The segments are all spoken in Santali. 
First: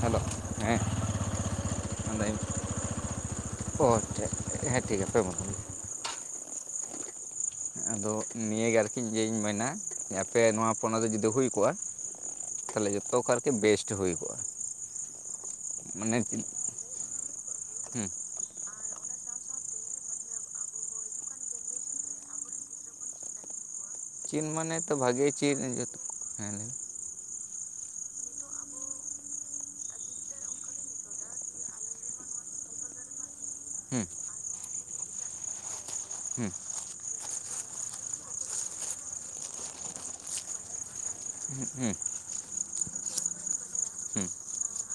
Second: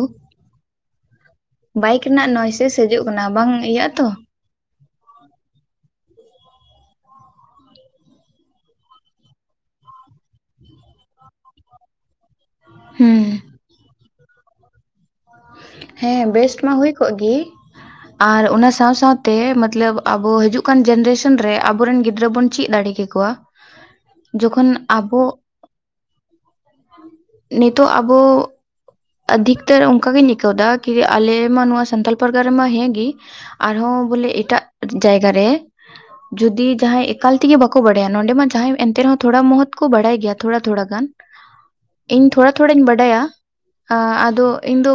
ᱦᱮᱞᱳ, ᱦᱮᱸ᱾ ᱵᱟᱭᱤᱠ ᱨᱮᱱᱟᱜ ᱢᱮᱱᱫᱟᱹᱧ ᱱᱚᱭᱥᱮᱥ ᱦᱤᱡᱩᱝ ᱠᱟᱱᱟ ᱵᱟᱝ ᱚ ᱤᱭᱟᱹᱜ ᱟ ᱛᱚ ᱦᱮᱸ ᱴᱷᱤᱠ ᱜᱮᱭᱟ ᱛᱟᱵᱚᱱ ᱟᱫᱚ ᱱᱤᱭᱟᱹᱜᱮ ᱟᱨᱠᱤ ᱤᱧ ᱢᱮᱱᱼᱟ ᱟᱯᱮ ᱱᱚᱣᱟ ᱯᱚᱱᱚᱫ ᱨᱮ ᱡᱩᱫᱤ ᱦᱩᱭ ᱠᱚᱜᱼᱟ ᱛᱟᱦᱚᱞᱮ ᱡᱚᱛᱚ ᱦᱩᱸ ᱜᱮ ᱟᱨᱠᱤ ᱵᱮᱥᱴ ᱦᱩᱭ ᱠᱚᱜᱼᱟ᱾ ᱢᱟᱱᱮ ᱦᱮᱸ ᱵᱮᱥᱴ ᱢᱟ ᱦᱩᱭ ᱠᱚᱜ ᱜᱮ ᱦᱮᱸ ᱟᱨ ᱚᱱᱟ ᱥᱟᱶ ᱥᱟᱶᱛᱮ ᱢᱚᱛᱞᱚᱵ ᱟᱵᱚ ᱦᱤᱡᱩᱜ ᱠᱟᱱ ᱡᱱᱟᱨᱮᱥᱚᱱ ᱨᱮ ᱟᱵᱚᱨᱮᱱ ᱜᱤᱫᱽᱨᱟᱹ ᱵᱚᱱ ᱪᱮᱫ ᱫᱟᱲᱮ ᱠᱮᱠᱚᱣᱟ ᱪᱤᱱ ᱡᱚᱠᱷᱚᱱ ᱢᱟᱱᱮ ᱛᱚ ᱟᱵᱚ ᱵᱷᱟᱜᱮ ᱪᱮᱫ ᱡᱚᱛᱚ ᱱᱤᱛᱚᱜ ᱟᱵᱚ ᱟᱹᱰᱤᱠᱴᱟ ᱚᱱᱠᱟ ᱜᱤᱧ ᱟᱹᱭᱠᱟᱹᱣ ᱫᱟ ᱠᱤ ᱟᱞᱮ ᱢᱟ ᱱᱚᱣᱟ ᱥᱟᱱᱛᱟᱞ ᱯᱟᱨᱜᱟᱱᱟ ᱨᱮᱢᱟ ᱦᱮᱸᱜᱮ ᱟᱨᱦᱚᱸ ᱦᱮᱸ ᱵᱚᱞᱮ ᱮᱴᱟᱜ ᱡᱟᱭᱜᱟ ᱨᱮ ᱦᱮᱸ ᱡᱩᱫᱤ ᱡᱟᱦᱟᱸᱭ ᱮᱠᱟᱞ ᱛᱮᱜᱮ ᱵᱟᱠᱚ ᱵᱟᱲᱟᱭᱟ ᱱᱚᱰᱮᱢᱟ ᱮᱱᱛᱮ ᱨᱮᱦᱚᱸ ᱛᱷᱚᱨᱟ ᱢᱚᱦᱚᱛ ᱠᱚ ᱵᱟᱲᱟᱭ ᱜᱮᱭᱟ ᱛᱷᱚᱲᱟ ᱛᱷᱚᱲᱟ ᱜᱟᱱ᱾ ᱦᱩᱸ ᱤᱧ ᱛᱷᱚᱲᱟ ᱛᱷᱚᱲᱟᱧ ᱵᱟᱰᱟᱭᱟ ᱦᱮᱸ ᱟᱫᱚ ᱤᱧ ᱫᱚ